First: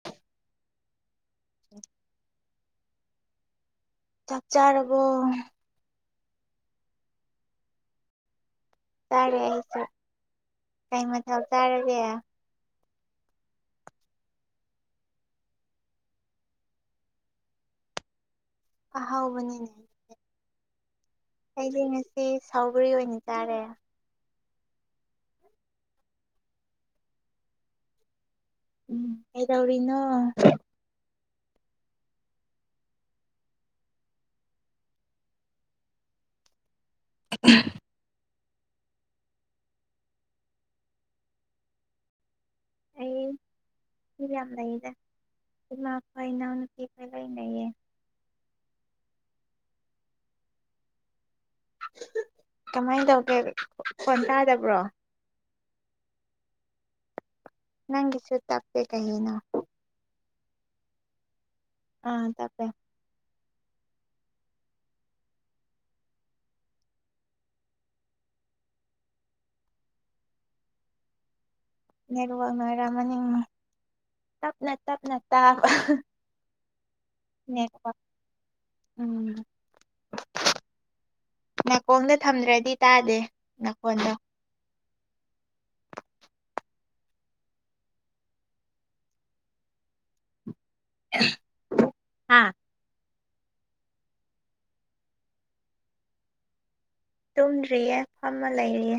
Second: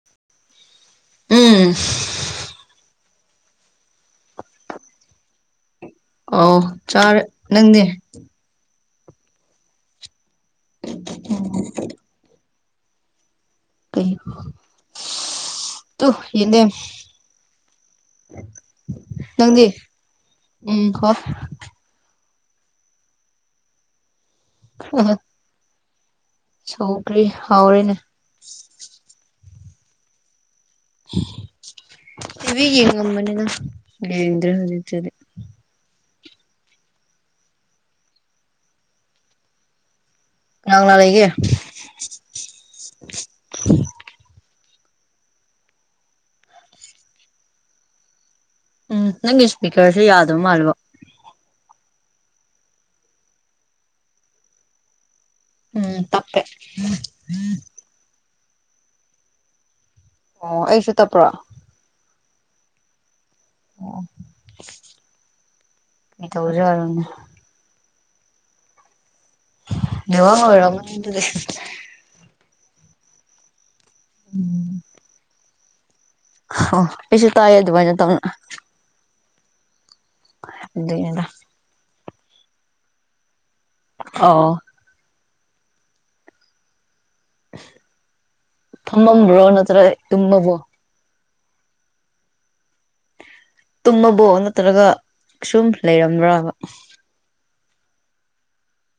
[unintelligible] ꯑꯣ ꯆꯞ ꯆꯥꯔꯕꯣ ꯑꯥꯎ ꯆꯔ ꯅꯗꯤ ꯇꯥꯔꯦ ꯑꯩꯁꯦ ꯀ ꯃꯊꯥ ꯇꯥꯔꯒꯦ ꯀꯩ ꯇ ꯌꯦꯅꯦ ꯑꯍꯥꯎꯕꯅꯤꯅꯦ ꯎꯝ ꯍꯣ ꯑꯩꯁ ꯉꯁꯤ ꯁꯥꯎꯕꯔꯤ ꯑꯣꯏꯅ ꯆꯥꯔꯦ ꯑ ꯁꯧꯈꯔꯤ ꯍꯧꯥꯎꯔꯤꯦꯅꯦ ꯎꯝ ꯀꯩꯗꯧꯔꯤꯅꯣ ꯏ ꯌꯦ ꯉꯝꯕꯅꯤꯅ ꯗ꯭ꯔ ꯑꯣꯏꯖꯤꯗꯤ [unintelligible] ꯅꯥꯡ ꯂ ꯂꯩꯒ ꯑꯩ ꯏꯕꯤ ꯌꯥꯝ ꯂꯩꯏ ꯏꯃ ꯐꯥꯏꯅꯎꯅ ꯀ ꯐꯥꯏ ꯂꯩ ꯂꯩꯌꯦ ꯎꯝ ꯅꯪꯒꯤ ꯏꯁꯄꯤꯀꯔꯁꯦ ꯌꯥꯗꯧ ꯃꯥꯜꯂꯕ ꯀꯃꯥꯏꯅ ꯇꯧꯒꯦ ꯐꯣꯟ ꯇꯥꯗꯕ꯭ꯔꯣ ꯎꯝ ꯇꯄꯦ ꯅꯪꯁꯨ ꯇꯞꯦ ꯀꯍꯅ ꯑꯣ ꯑꯩꯁꯨ ꯇꯞꯄ꯭ꯔꯣ ꯑꯥ ꯇꯄꯦ ꯑꯣ ꯀꯩ ꯇꯧꯁꯨꯔꯅꯦ ꯋꯥ ꯑꯃ ꯑꯣꯏꯔꯃꯅꯤꯗꯗꯤ ꯂꯅꯔꯝ ꯅꯤꯡ ꯇꯞꯅ ꯇꯞꯅ ꯇꯥꯕ ꯑꯣ ꯄꯁꯨ ꯇ ꯅꯦꯠꯋꯥꯛ ꯑꯗꯨꯃꯠꯇꯅ ꯎꯝ ꯑꯗꯨꯗꯒꯤ ꯑꯗ ꯀꯣꯡꯗ ꯊꯝꯗ꯭ꯔꯗꯤ ꯇꯥꯗꯦ ꯅꯀꯣꯟꯗꯣ ꯑꯣ ꯐꯝꯃꯝꯕ꯭ꯔꯣ ꯅꯠꯇ꯭ꯔꯒ ꯇꯨꯝꯕꯕꯨꯣ ꯍꯥꯥ ꯇꯨꯝꯃꯕꯣ ꯅꯠꯇ꯭ꯔꯒ ꯁꯨꯝ ꯂꯩꯔꯝꯕ꯭ꯔꯕ ꯇꯨꯝꯗ꯭ꯔꯤꯌꯦ ꯐꯝꯃ ꯂꯩꯔꯤꯌꯦ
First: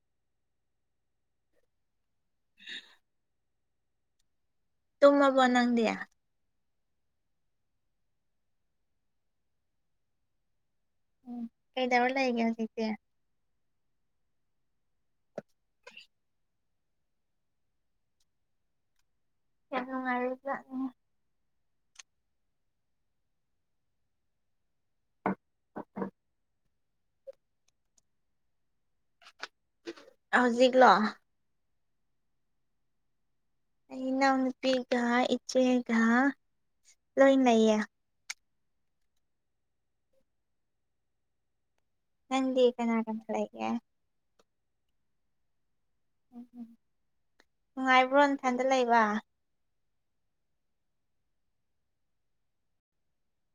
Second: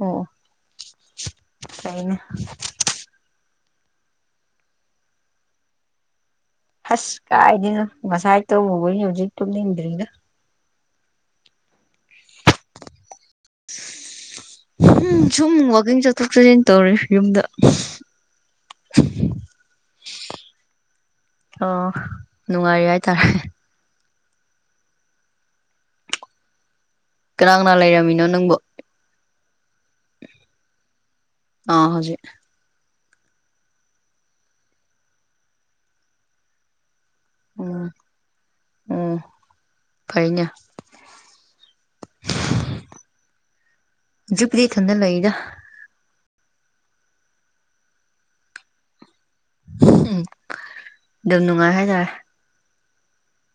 ꯑꯣ ꯀꯩꯅ [unintelligible] ꯇꯃ ꯅꯥꯗꯌꯥ ꯑꯁ ꯀꯥꯏꯗꯅꯣ ꯉꯁꯥꯏ ꯇꯧꯕꯕ ꯍꯧꯖꯤꯛ ꯇꯨꯝꯅꯤꯡꯟꯗ꯭ꯔꯤꯗ ꯎ ꯀꯩꯗꯕꯔ ꯂꯒꯦ ꯆꯇ ꯎꯝ ꯁꯨꯝ ꯋꯥꯋꯀꯤꯡ ꯆꯠꯊꯣꯛ ꯆꯠꯁꯤꯟ ꯇꯧꯔꯦ ꯌꯨꯝꯗ ꯍ ꯃꯗ ꯑꯣ ꯅꯨꯡꯉꯥꯏꯔꯤ ꯍꯥꯏꯇꯥꯔꯦ ꯑ ꯑ ꯀꯔꯥꯡ ꯅꯥ ꯂꯩꯔꯝꯃꯤꯅꯣ ꯅꯪꯕꯨ ꯍꯧꯖꯤꯛꯂꯣ ꯑ ꯍꯧꯖꯤ ꯑꯩꯅ ꯅꯨꯄꯤꯤꯒ ꯏꯆꯦꯒ ꯂꯣꯏꯅꯦ ꯑꯣ ꯐꯩꯩꯅ ꯍꯪꯗꯤ ꯀꯅꯥ ꯀꯟ ꯊ ꯂꯩꯒ ꯍꯧꯖꯤꯄꯗꯤ ꯏꯊꯟꯇ ꯂꯩꯔ ꯎꯝ ꯎꯝ ꯅꯨꯡꯉꯥꯏꯕ꯭ꯔꯣ ꯏꯐꯟꯗ ꯂꯩꯕ ꯎꯝ ꯑꯗꯨꯝ ꯅꯨꯡꯉꯥꯏ ꯍꯥꯏꯇꯥꯔꯦ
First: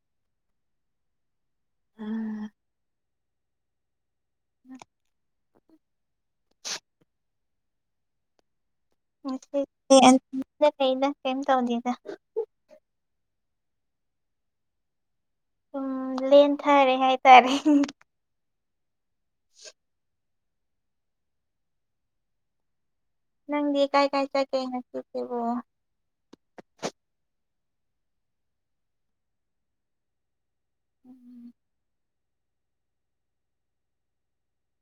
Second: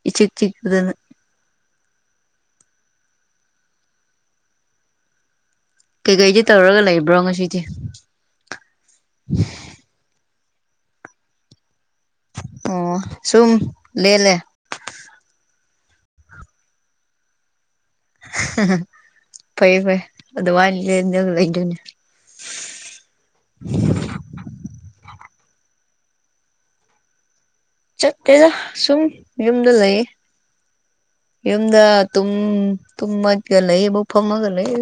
ꯏ ꯆꯤ ꯆꯤꯗꯅ ꯎꯝ ꯎꯝ ꯀꯩꯀꯩꯗꯤ ꯇꯧꯔꯒ ꯂꯩꯕ꯭ꯔꯣ ꯉꯁꯤꯗꯤ ꯗ ꯀꯝ ꯇꯧꯗꯗ ꯑꯣ ꯁꯨꯝ ꯂꯦꯂꯦ ꯎꯝ ꯂꯦꯟ ꯊꯥꯔꯦ ꯍꯥꯏꯇꯥꯔꯦ ꯐꯩ ꯐꯩ ꯑꯗ ꯋꯥꯅꯤꯂ ꯀꯩꯩꯅꯅꯤ ꯅꯪꯦ ꯀꯥꯏ ꯀꯥꯏ ꯆ ꯀꯩ ꯅꯁꯕꯣ ꯆꯠꯇꯦꯗ ꯁꯨꯝ ꯌꯨꯝꯗ ꯂꯩ ꯎꯝ ꯌꯨꯝꯗ ꯇꯨꯝ ꯇꯨꯝꯃꯠꯒ ꯂꯩꯌꯦꯕꯨ ꯐꯝꯃꯒ ꯂꯩꯌꯦ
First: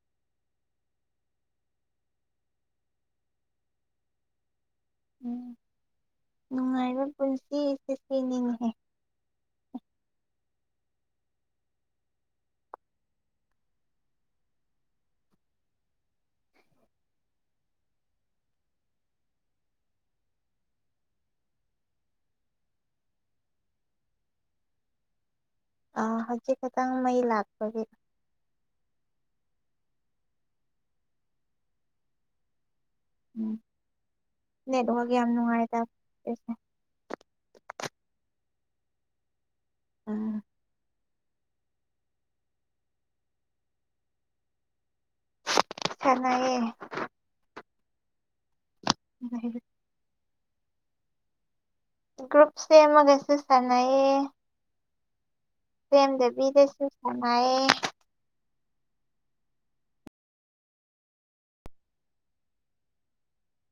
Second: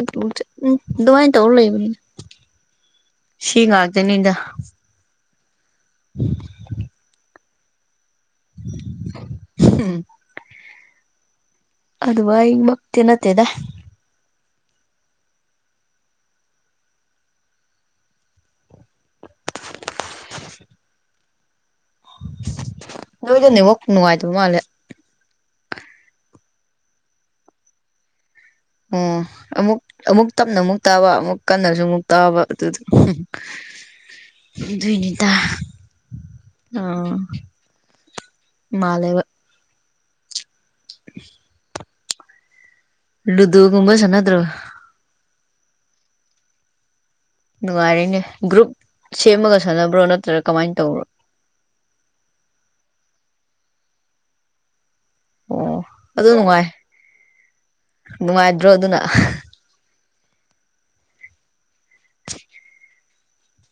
ꯎꯝ ꯑꯗꯨꯃꯥꯏꯅ ꯇꯧꯔ ꯂꯩꯕꯅꯤꯅ [unintelligible] ꯁꯤꯤꯒꯥꯛꯗꯦꯅꯤꯗ ꯅꯨꯡꯉꯥꯏꯕ ꯄꯨꯟꯁꯤ ꯑꯁꯤꯅꯤꯡꯉꯤ ꯑꯗ ꯋꯥ ꯏ ꯃ ꯇꯅꯠꯇꯦꯗ [unintelligible] ꯅꯣꯏꯗꯅꯦꯕ ꯅꯨꯡꯉꯥꯏꯇꯕ ꯃꯥꯜꯂꯦ ꯑ ꯍꯧꯖꯤꯛ ꯈꯇꯪ ꯃꯩ ꯂꯥꯛꯄꯒꯤ ꯑꯣ ꯑꯃꯨꯛ ꯑꯃꯨꯛ ꯇꯞꯅ ꯑꯃꯨꯛ ꯇꯥꯕ ꯑꯃꯨꯛ ꯀꯟꯅꯁꯨ ꯑꯃꯨꯛ ꯇꯥꯕ ꯑꯗꯨꯗ ꯎꯝ ꯅꯦꯠꯋꯥꯛ ꯌꯥꯝ ꯨꯅꯤꯇꯥ ꯅꯨꯡꯉꯥꯏꯇꯕꯁꯦ ꯑ ꯃꯥꯂꯕ ꯑꯥ [unintelligible] ꯏꯗꯨ ꯀꯨꯝꯕ ꯆꯅꯥ ꯑꯗꯨ꯭ꯔꯣ ꯈꯅꯥꯑꯌꯦ ꯅꯨꯡꯉꯥꯏꯔꯤꯅꯦ ꯒ꯭ꯔꯨꯞ ꯁꯦꯝꯃꯒ ꯁꯥꯟꯅꯕ꯭ꯔꯣ ꯅꯠꯇ꯭ꯔꯥ ꯀꯃꯥꯏꯅ ꯇꯧꯕ꯭ꯔꯣ ꯭ꯔꯨꯨꯞꯁꯦ ꯃꯒ ꯑꯦꯁꯤꯁꯇꯅꯑ ꯑꯣ ꯑꯗꯨ ꯅꯨꯡꯉꯥꯏ ꯁꯥꯟꯅꯩꯌꯦ ꯅꯨꯡꯉꯥꯏꯗ꯭ꯔꯣ ꯑꯗꯨꯅ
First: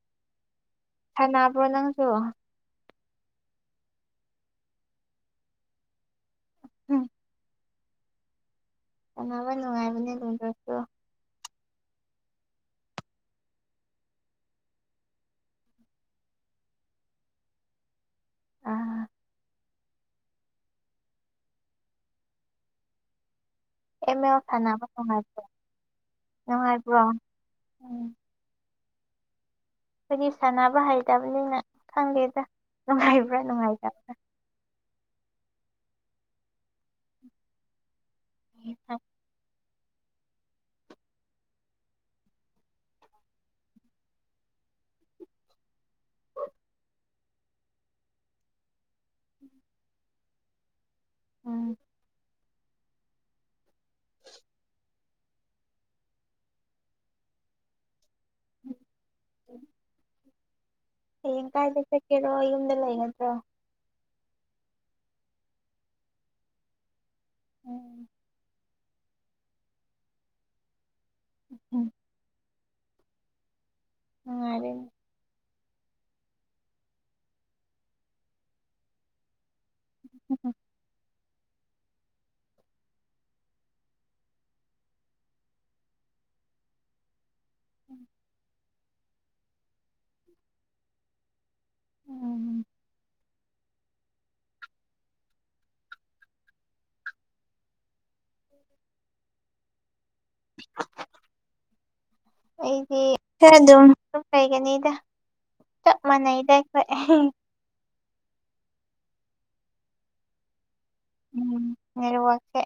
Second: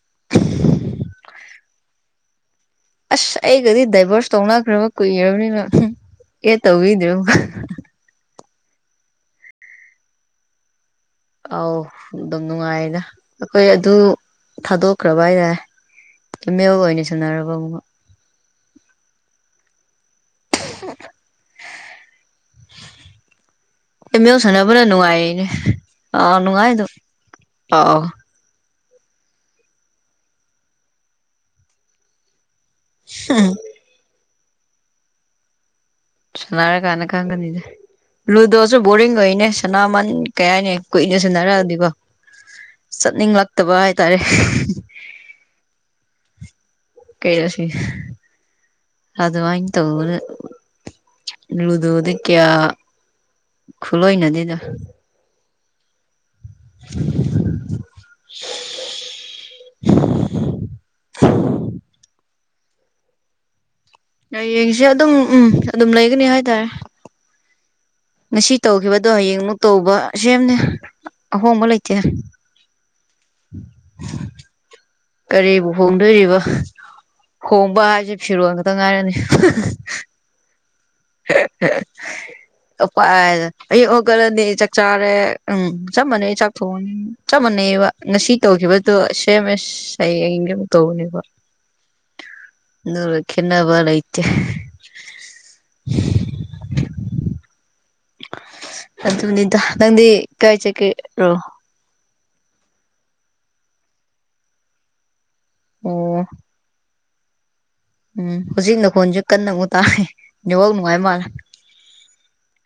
[unintelligible] ꯃꯥꯅꯥ ꯄꯨꯣ ꯂꯉꯁꯨꯣ ꯑꯁ ꯑꯩꯒꯗꯤ ꯗꯥꯏꯚꯣꯔꯁ ꯇꯧꯅꯈ꯭ꯔꯕ ꯀꯨꯏꯈꯔꯕꯅꯤꯅ ꯑꯦ ꯇꯧꯗ ꯀꯅꯥꯕ ꯅꯨꯡꯉꯥꯏꯕꯅꯤ ꯂꯗꯁꯨꯣ ꯑꯥꯎ ꯑꯗꯨꯝ ꯅꯨꯡꯉꯥꯏꯅ ꯑꯩꯈꯣꯏ ꯑꯗꯨ ꯊꯥꯗꯣꯛꯈ꯭ꯔꯕ ꯍꯥꯏꯇꯥꯔꯦ ꯃ ꯑꯣꯏꯅꯤ ꯁꯅꯔꯣꯔꯕ ꯑꯥ [unintelligible] ꯑꯦꯝ ꯑꯦꯃꯤ ꯑꯦꯜ ꯍꯧ ꯁꯅꯕꯅ ꯁꯥꯟꯅꯕ ꯅꯨꯡꯉꯥꯏꯕ꯭ꯔꯣ ꯅꯅꯨꯡꯉꯥꯏꯅꯦ ꯑꯥ ꯅꯅꯨꯡꯉꯥꯏꯗ ꯅꯨꯡꯉꯥꯏꯕ꯭ꯔꯣ ꯎꯝ ꯑ ꯐꯗꯤ ꯁꯥꯟꯅꯕ ꯍꯥꯏꯇꯕꯅꯤꯅ ꯈꯪꯗꯦꯗ ꯅꯨꯡꯉꯥꯏꯕ꯭ꯔꯥ ꯅꯨꯡꯉꯥꯏꯇꯕ꯭ꯔꯥ ꯁꯅꯔ ꯀꯥꯟꯅ ꯀꯥꯟꯒꯅꯤꯗ ꯂꯨꯗꯣꯁꯨ ꯕꯣꯔꯤꯡ ꯑꯣꯏꯅꯦ ꯁꯅꯥꯃꯟ ꯀꯌꯥꯅꯤ ꯀꯨꯏꯅ ꯁꯟꯅꯔꯛꯑꯗꯤꯀꯣ ꯆꯠꯅꯤꯡꯂꯛꯇꯕ ꯍꯥꯏꯇꯥꯔꯦ ꯀꯩꯂꯁ ꯑꯗꯨ ꯋꯥꯏ ꯇꯧꯕꯔ ꯎꯝ ꯂꯨꯗꯨꯗꯤ ꯀꯌꯥ ꯈꯨꯠꯂꯣꯏꯅꯗꯗ [unintelligible] ꯭ꯔꯣ ꯌꯨꯝꯗ ꯂꯩ ꯅꯠꯇ꯭ꯔꯣ ꯍꯌꯦꯡꯁꯦ ꯑꯗꯨꯝ ꯎꯝ ꯑꯗꯨꯝ ꯂꯩꯒꯅꯤ ꯍꯥꯏꯇꯥꯔꯦ ꯎꯝ ꯉꯁꯤ ꯇꯧꯈꯤꯕꯗꯣ ꯍꯌꯦꯡꯃꯨꯛ ꯇꯧꯕ ꯁꯦꯝꯅꯦ ꯑꯍꯣꯡꯕ ꯂꯩꯇꯦ ꯍ [unintelligible] [inaudible] ꯅꯨꯡꯉꯥꯏꯔꯦꯅꯦ ꯀꯔꯤꯕꯨ ꯍꯣꯡꯗꯣꯏꯔꯤꯕ ꯍꯣꯡꯕ ꯍꯥꯏꯁꯦ ꯐꯤꯔꯣꯟꯜ ꯈꯛꯇ ꯉꯥꯏꯔꯅꯤ [unintelligible] [inaudible] ꯎ ꯑꯌꯛ ꯍꯧꯒꯠꯂꯅꯤ ꯆꯥꯛ ꯆꯥꯔꯦ ꯎꯝ ꯆꯞ ꯃꯥꯟꯅꯩ ꯆꯥꯛ ꯊꯣꯡꯑꯅꯤ ꯆꯞ ꯃꯥꯟꯅꯩꯑꯕ ꯉꯁꯤ ꯇꯧꯈꯤꯕꯗꯣ ꯁꯦꯝ ꯑꯦꯁ ꯍꯌꯦꯡꯡꯒ ꯑꯃꯨꯛ ꯇꯧꯕꯅꯦꯕ ꯎꯝ ꯅꯔ ꯀꯅꯕꯔꯩꯇꯦ [unintelligible] [inaudible] ꯑꯗꯨꯅꯤꯗ ꯅꯪꯗꯤ ꯀꯥꯏ ꯆꯠꯒꯦꯔꯣ ꯑꯩꯗꯤ ꯈꯔ ꯑꯗꯨꯝ ꯂꯩꯒꯅꯤꯗ ꯆꯞ ꯑꯣ ꯃꯥꯟꯅꯩꯗ ꯑꯩꯈꯣꯏ ꯑ [unintelligible] [inaudible] ꯎꯝ ꯍꯧꯖꯤꯛ ꯅꯈꯣꯟꯁꯨ ꯀꯟꯅ ꯑꯃꯨꯛ ꯇꯥꯔ ꯎꯝ ꯃꯔ ꯋꯥꯁ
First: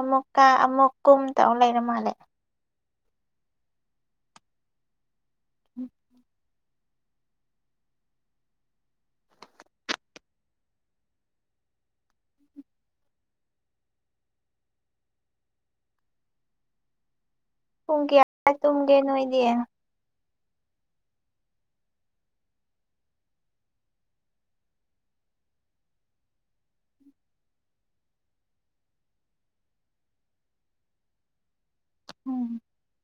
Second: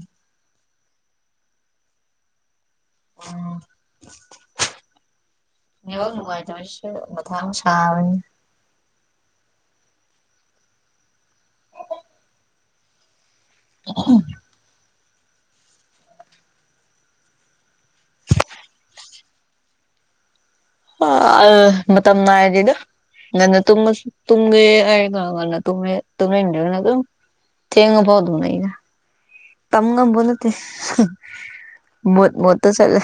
ꯑꯃꯨꯀ ꯀ ꯑꯃꯨꯛ ꯀꯨꯝ ꯇꯥꯎ ꯂꯩꯔ ꯃꯥꯜꯂꯦ ꯎꯝ ꯃ ꯋꯥꯅꯨꯡꯉ ꯑꯗꯨꯁ ꯃꯊꯪ ꯁꯅꯤ ꯑ [unintelligible] [inaudible] ꯄꯨꯡ ꯀꯌꯥ ꯇꯨꯝꯒꯦ ꯅꯣꯏꯗꯤꯦ ꯑ ꯑ ꯃꯝꯅ ꯍꯥꯏꯗꯒ ꯅ ꯇ ꯏ ꯑꯗꯨ ꯊꯦꯡꯉ ꯐꯥꯎꯗ ꯅꯏꯗ ꯇꯃꯒꯣꯅꯠꯇ ꯃꯠ ꯃ ꯎꯝ ꯆꯂ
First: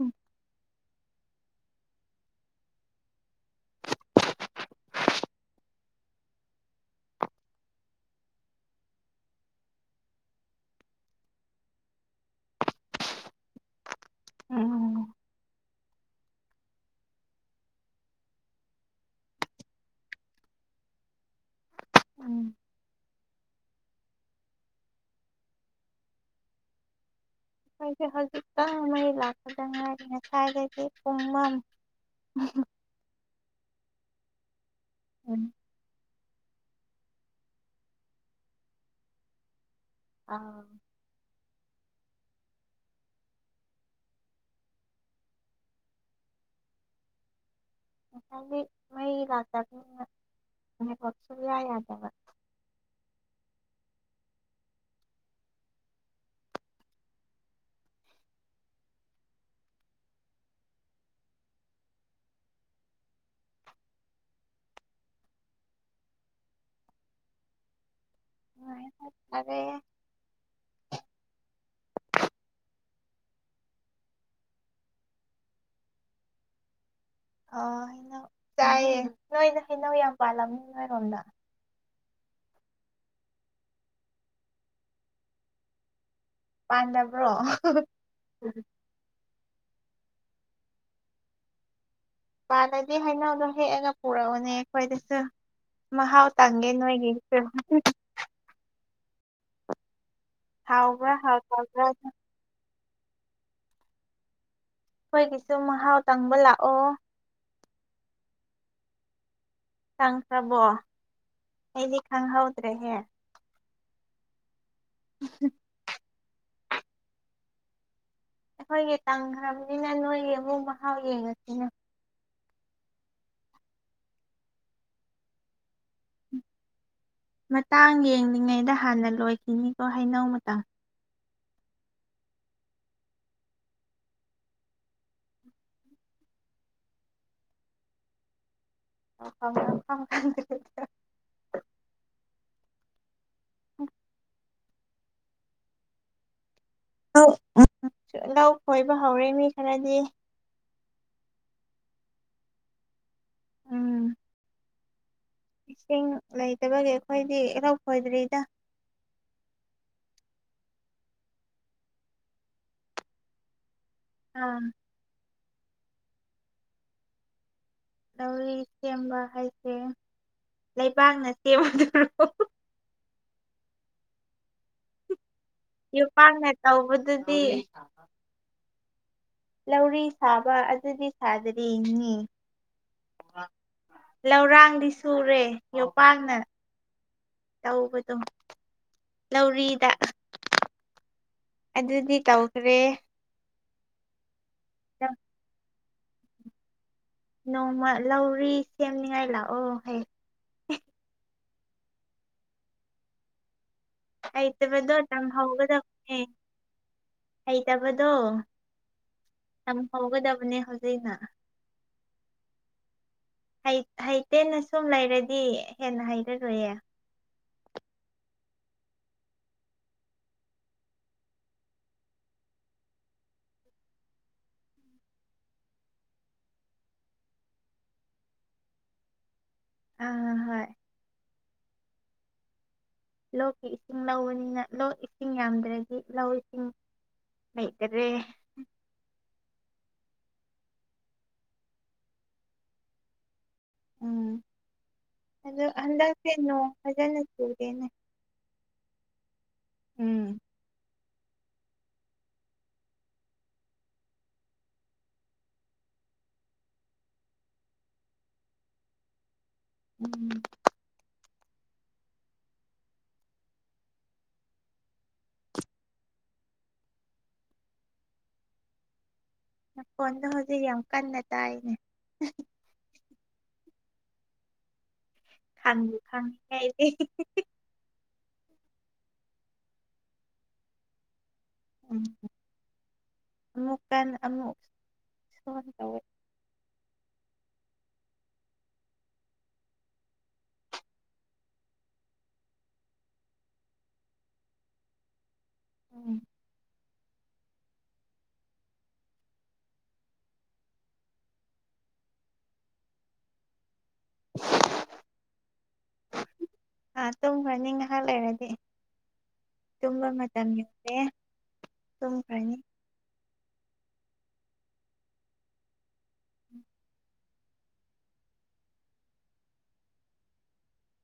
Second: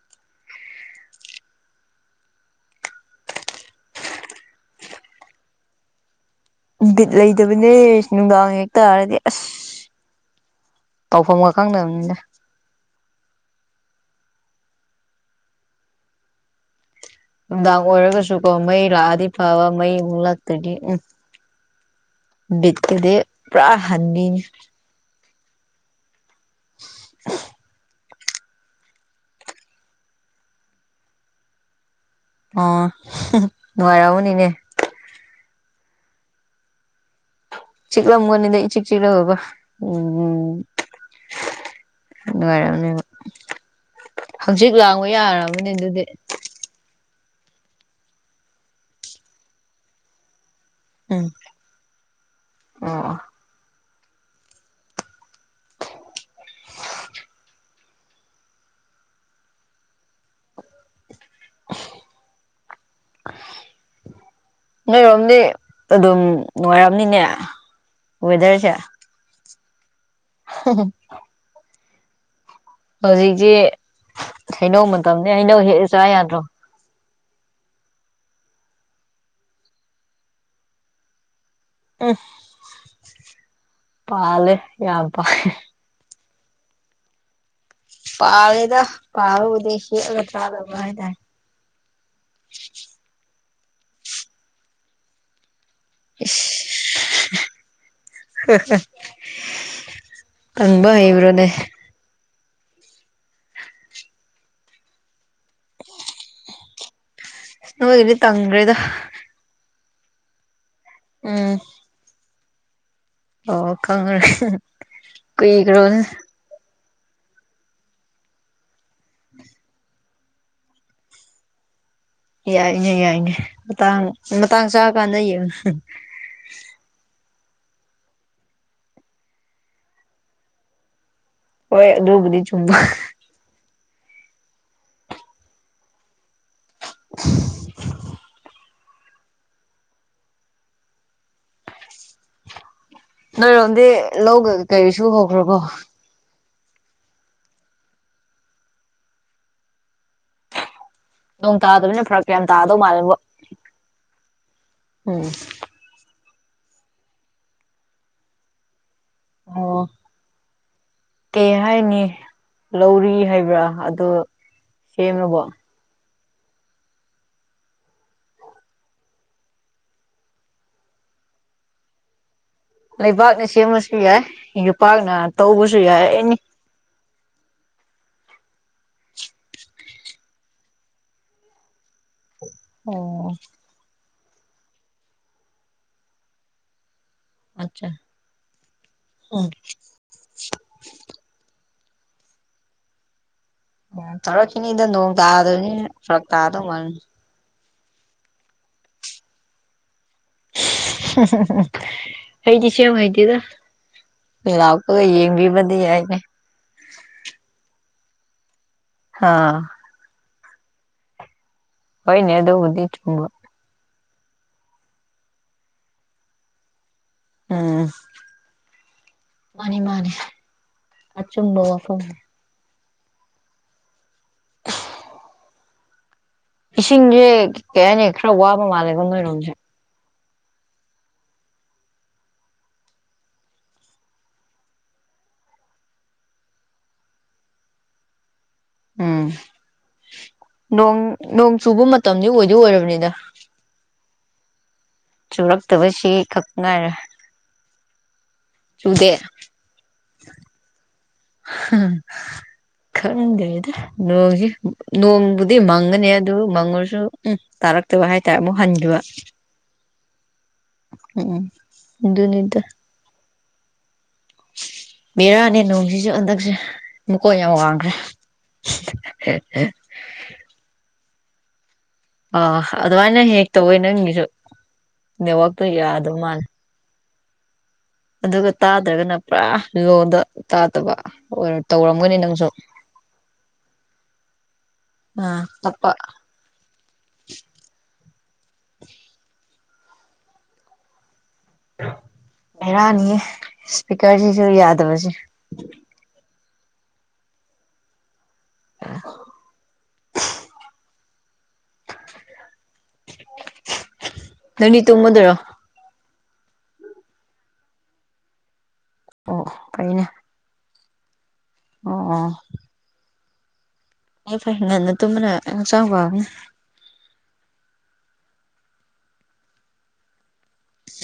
ꯎꯝ ꯕꯤꯠ ꯂꯩꯇꯕꯅꯦ ꯅꯨꯡꯗꯥꯡ ꯍꯦꯛ ꯇꯥꯔꯗꯤ ꯑꯁ ꯇꯧꯐꯝꯒ ꯈꯪꯗꯕꯅꯤꯅ ꯎꯝ ꯅꯨꯡꯗꯥꯡ ꯑꯣꯏꯔꯒꯁꯨꯀꯣ ꯃꯩ ꯂꯥꯛꯑꯗꯤ ꯐꯕ ꯃꯩ ꯑꯃꯨꯛ ꯂꯥꯛꯛꯇꯗꯤ ꯎꯝ ꯎꯝ ꯕꯤꯠꯀꯗ ꯄꯨꯔꯥ ꯍꯥꯟꯕꯤꯅꯤ [inaudible] [unintelligible] ꯍꯧꯖꯤꯛꯛꯇ ꯃꯩ ꯂꯥꯛꯀꯗ ꯉꯥꯏꯔꯤ ꯉꯁꯥꯏꯗꯩꯗꯤ ꯄꯨꯡꯃꯝ ꯑꯣ ꯅꯉꯥꯏꯔꯕꯨꯅꯤꯅꯦ ꯎꯝ ꯆꯤꯛꯂꯝꯒꯅꯤꯗ ꯆꯤꯛ ꯆꯤꯛꯂꯕ ꯎꯝꯝ ꯑꯥ ꯅꯨꯡꯉꯔꯅꯦ ꯍꯧꯖꯤꯛ ꯂꯥꯡꯕ ꯌꯥꯔꯕꯅꯦ ꯑꯗꯨꯗꯤ ꯁ ꯃ ꯂꯥꯛ ꯇ ꯑ ꯎꯝ ꯄꯨꯁꯨꯕ ꯌꯥ ꯌꯥꯗꯕ ꯑꯣ [unintelligible] [inaudible] ꯅꯣꯏꯔꯣꯝꯅꯦ ꯑꯗꯨꯝ ꯅꯨꯡꯉꯥꯏꯔꯑꯝꯅꯤꯅꯦ ꯑꯣꯏꯋꯦꯗꯔꯁ ꯅꯨꯡꯉꯥꯏ ꯐꯔꯦ [unintelligible] ꯍꯧꯖꯤꯛꯁꯤ ꯍꯩꯅꯧ ꯃꯇꯝꯅꯤꯅꯦ ꯍꯩꯅꯧ ꯍꯦꯛꯑ ꯆꯥ ꯌꯥꯗ꯭ꯔꯣ ꯑ ꯍꯩꯅ ꯆꯥꯏꯑ ꯅꯣꯏꯅ ꯍꯩꯅꯧ ꯌꯥꯝ ꯄꯥꯜꯂꯝꯅꯤ ꯅꯣꯏꯔꯣꯝꯗ ꯎ ꯄꯥꯜ ꯌꯥꯄꯥ ꯄꯥꯟꯗꯝꯕ꯭ꯔꯣ ꯄꯥꯔꯦꯗ ꯄꯥꯔꯨꯕꯗꯤ ꯍꯦꯛꯑꯒ ꯊ꯭ꯔꯥꯗꯕ ꯍꯥꯏꯇꯥꯔꯦ ꯄꯥꯗꯗꯤ ꯍꯩꯅꯧꯗꯣ ꯍꯦꯛꯑꯒ ꯄꯨꯔꯛꯎꯅꯦ ꯑꯩꯈꯣꯏꯗꯁꯨ ꯃ ꯍꯥꯎ ꯇꯪꯒꯦ ꯅ ꯍꯣꯏ ꯇꯟꯕ ꯍꯥꯎꯕ ꯍꯩꯕ꯭ꯔꯣꯅꯦ ꯍꯥꯎꯗ꯭ꯔ ꯑꯩꯈꯣꯏꯒꯤꯁꯨ ꯃꯍꯥꯎ ꯇꯪꯕ ꯂꯥꯛꯑꯣ ꯅ ꯏꯗꯤ ꯇꯪ꯭ꯔꯗ ꯈꯪꯈ꯭ꯔꯕꯣ ꯑꯩꯗꯤ ꯈꯪꯍꯧꯗ꯭ꯔꯦꯍꯦ ꯑꯣ ꯈꯪꯉ꯭ꯔ ꯀ ꯀ꯭ꯔꯣ ꯑꯩꯈꯣꯏꯒꯤ ꯇꯝꯈ꯭ꯔꯕꯅꯤꯅ ꯅꯣꯏꯒꯤ ꯑꯃꯨꯛ ꯃꯍꯥꯎ ꯌꯦꯡꯉꯁꯤꯅ ꯌꯥꯏꯅꯦ ꯌꯥꯏꯅꯦ ꯃꯇꯥꯡ ꯃꯇꯥꯡ ꯆꯥꯀꯥꯟꯗ ꯌꯦ ꯃꯇꯥꯡ ꯌꯦꯡꯂꯤꯉꯩꯗ ꯍꯥꯟꯅ ꯂꯣꯏꯈꯤꯅꯤꯀꯣ ꯍꯥꯏꯩꯅꯧ ꯃꯇꯝ ꯍꯣꯏ ꯑꯗꯨꯕꯗꯤ ꯆꯨꯝꯕ [inaudible] [inaudible] ꯅꯣꯏꯔꯣꯝꯗꯤ ꯂꯧ ꯀꯩꯁꯨ ꯍꯧꯈ꯭ꯔꯣꯀꯣ ꯂꯧ ꯈꯣꯏꯕ ꯍꯧꯔꯦ ꯃꯤ ꯈꯔꯗꯤ ꯅꯣꯡ ꯇꯥꯗꯕꯅꯤꯅ ꯐꯔꯛ ꯀꯌꯥꯝ ꯇꯥꯗꯧ ꯃꯥꯜꯜꯂꯤꯕꯣ ꯎꯝ ꯎꯝ ꯏꯁꯤꯡ ꯂꯩꯇꯕꯒꯤ ꯑꯩꯈꯣꯏꯗꯤ ꯏꯔꯧ ꯈꯣꯏꯗ꯭ꯔꯤꯗ ꯑꯣ ꯀꯩ ꯍꯥꯏꯅꯤ ꯂꯧꯔꯤ ꯍꯥꯏꯕ꯭ꯔꯥ ꯑꯗꯨꯣ ꯑꯥ ꯁꯤꯃꯕꯣ ꯂꯧꯔꯤ ꯁꯦꯝꯕ ꯍꯥꯏꯁꯦ ꯂꯩꯕꯥꯛꯅ ꯁꯦꯝꯕꯗꯔꯣ ꯂꯩꯕꯥꯛꯅ ꯁꯦꯝꯃꯁꯨ ꯌꯥꯏ ꯌꯣꯄꯥꯛꯅ ꯇꯧꯕꯁꯨ ꯌꯥꯏ ꯏ ꯀꯥꯟ ꯑꯦꯅꯤ ꯅꯦ ꯇꯕꯗꯨꯗꯤ ꯂꯧꯔꯤ ꯁꯥꯕ ꯑꯗꯨꯗꯤ ꯁꯥꯗ꯭ꯔꯤꯅꯤ ꯑꯣ ꯂꯧꯔꯥꯡꯗꯤ ꯁꯨꯔꯦ ꯌꯣꯄꯥꯅ ꯑꯠꯆꯥ ꯇꯧꯕꯗꯣ ꯎꯝ ꯂꯧꯔꯤꯗ ꯑꯗꯨꯗꯤ ꯇꯧꯈ꯭ꯔꯦ ꯐꯔꯛꯅꯤ ꯏꯗ ꯅꯣꯡ ꯇꯥꯗ ꯐꯔꯛ ꯇꯥꯗꯧ ꯃ ꯅꯣꯡꯃ ꯂꯧꯔꯤ ꯁꯦꯝꯅꯤꯉꯥꯏ ꯂꯥꯛꯑꯣ ꯍꯌꯦ ꯍꯩꯗꯤ ꯁꯦꯝ ꯌꯥꯝ ꯍꯩꯗꯤꯦꯗ ꯍꯩꯇꯕꯗꯣ ꯌꯥꯏꯅꯦ ꯇꯝꯍꯒꯗꯕꯅꯦ ꯍꯩꯇꯕꯗꯣ ꯑꯥ ꯌꯥꯝ ꯍꯧꯒꯗꯕꯅꯦ ꯍꯧꯖꯤꯛꯩꯅ ꯍꯣꯏꯅꯦꯗꯕꯨꯗꯤ ꯆꯨꯝꯕ ꯍꯩ ꯍꯩꯇꯦꯅ ꯁꯨꯝ ꯂꯩꯔꯗꯤ ꯍꯦꯟꯅ ꯍꯩꯔꯔꯨꯌꯦ ꯎꯝ ꯃꯥꯅꯤ ꯃꯥꯅꯦ ꯑꯆꯨꯝꯕ ꯋꯥꯐꯝꯐꯝ ꯏꯁꯤꯡꯁꯦ ꯀꯩ ꯍꯥꯏꯅꯤ ꯈꯔ ꯋꯥꯕ ꯃꯥꯜꯂꯦꯀꯣ ꯅꯣꯏꯔꯣꯝꯁꯦ ꯑꯥ ꯍꯣꯏ ꯂꯣꯛꯀꯤ ꯏꯁꯤꯡ ꯂꯧꯕꯅꯤꯅ ꯂꯣꯛ ꯏꯁꯤꯡ ꯌꯥꯝꯗ꯭ꯔꯗꯤ ꯂꯧ ꯏꯁꯤꯡ ꯃꯩꯇꯔꯦ ꯎꯝ ꯅꯣꯡ ꯅꯣꯡ ꯆꯨꯕ ꯃꯇꯝꯗꯤ ꯑꯣꯏꯗꯤ ꯑꯣꯏꯔꯕꯅꯤꯗ ꯑꯗꯨꯣ ꯆꯨꯔꯛꯇꯕꯁꯤ ꯈꯛ ꯑꯗꯅꯣ ꯉꯥꯏꯔꯦ ꯐꯖꯅ ꯇꯗꯦꯅꯦ ꯆꯨꯗꯦ ꯈꯪꯗꯦꯗ ꯅꯣꯡꯒꯤ ꯅꯣꯡꯕꯨꯗꯤ ꯃꯪꯒꯅꯤ ꯑꯗꯨ ꯃꯪꯉꯨꯔꯁꯨ ꯎꯝ ꯇꯥꯔꯛꯇꯕ ꯍꯥꯏꯇꯥꯔꯦ ꯑꯃꯨꯛ ꯍꯟꯈꯤꯕ ꯎꯝ ꯎꯝ ꯎꯝꯗꯨꯅꯤꯗ ꯕꯦꯔꯥꯅꯦ ꯅꯣꯡꯁꯤꯁꯨ ꯍꯟꯗꯛꯁꯦ ꯃꯨꯀꯣꯏ ꯌꯥꯝ ꯋꯥꯡꯈ꯭ꯔꯦ ꯐꯣꯟꯗ ꯍꯧꯖꯤꯛ ꯌꯥꯝ ꯀꯟꯅ ꯇꯥꯏꯅꯦ ꯑ ꯑꯗꯨꯃꯥꯏꯅ ꯍꯦꯛ ꯇꯧꯋꯏ ꯅꯪꯒꯤꯁꯨ ꯅꯦꯠꯋꯥꯛꯇꯣ ꯈꯪꯗ ꯌꯥꯗꯕ ꯈꯥꯡꯉꯤ ꯃꯥꯜꯂꯦ ꯍꯥꯏꯥꯏꯗꯤꯦ ꯑꯗꯨꯒ ꯇꯥꯗ꯭ꯔꯒꯅ ꯄꯨꯔꯥ ꯂꯣꯟꯗ ꯇꯥꯗꯕ ꯑꯣꯏ ꯎꯝ ꯇꯧꯔꯝꯒꯅꯤ ꯅꯪꯁꯨ ꯑꯃꯨꯛ ꯀꯟꯅ ꯑꯃꯨꯛ ꯑꯥ ꯁꯣꯟ ꯇꯞꯄ ꯇꯧꯋꯦ [inaudible] ꯍꯦꯔꯅꯤꯌꯦ ꯏꯁꯄꯤꯀꯔꯖꯤꯁꯨ ꯌꯥꯗꯕꯖꯤꯦ ꯎꯝ [unintelligible] [unintelligible] ꯅꯅꯤ ꯇꯨ ꯃꯗ꯭ꯔꯣ ꯑꯥ ꯇꯨꯝꯈ꯭ꯔꯅꯤ ꯉꯥꯏꯍꯥꯛ ꯂꯩꯔꯗꯤ ꯑꯣ ꯐꯩꯅꯦ ꯇꯨꯝꯕ ꯃꯇꯝꯒꯤ ꯑꯦ ꯑꯣ ꯑꯣ ꯐ ꯐꯔꯦ ꯉꯟꯅ ꯇꯨꯝꯕꯅ ꯍꯛꯆꯥꯡ ꯋꯥꯕꯅꯤ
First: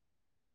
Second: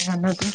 ꯍꯅ ꯀ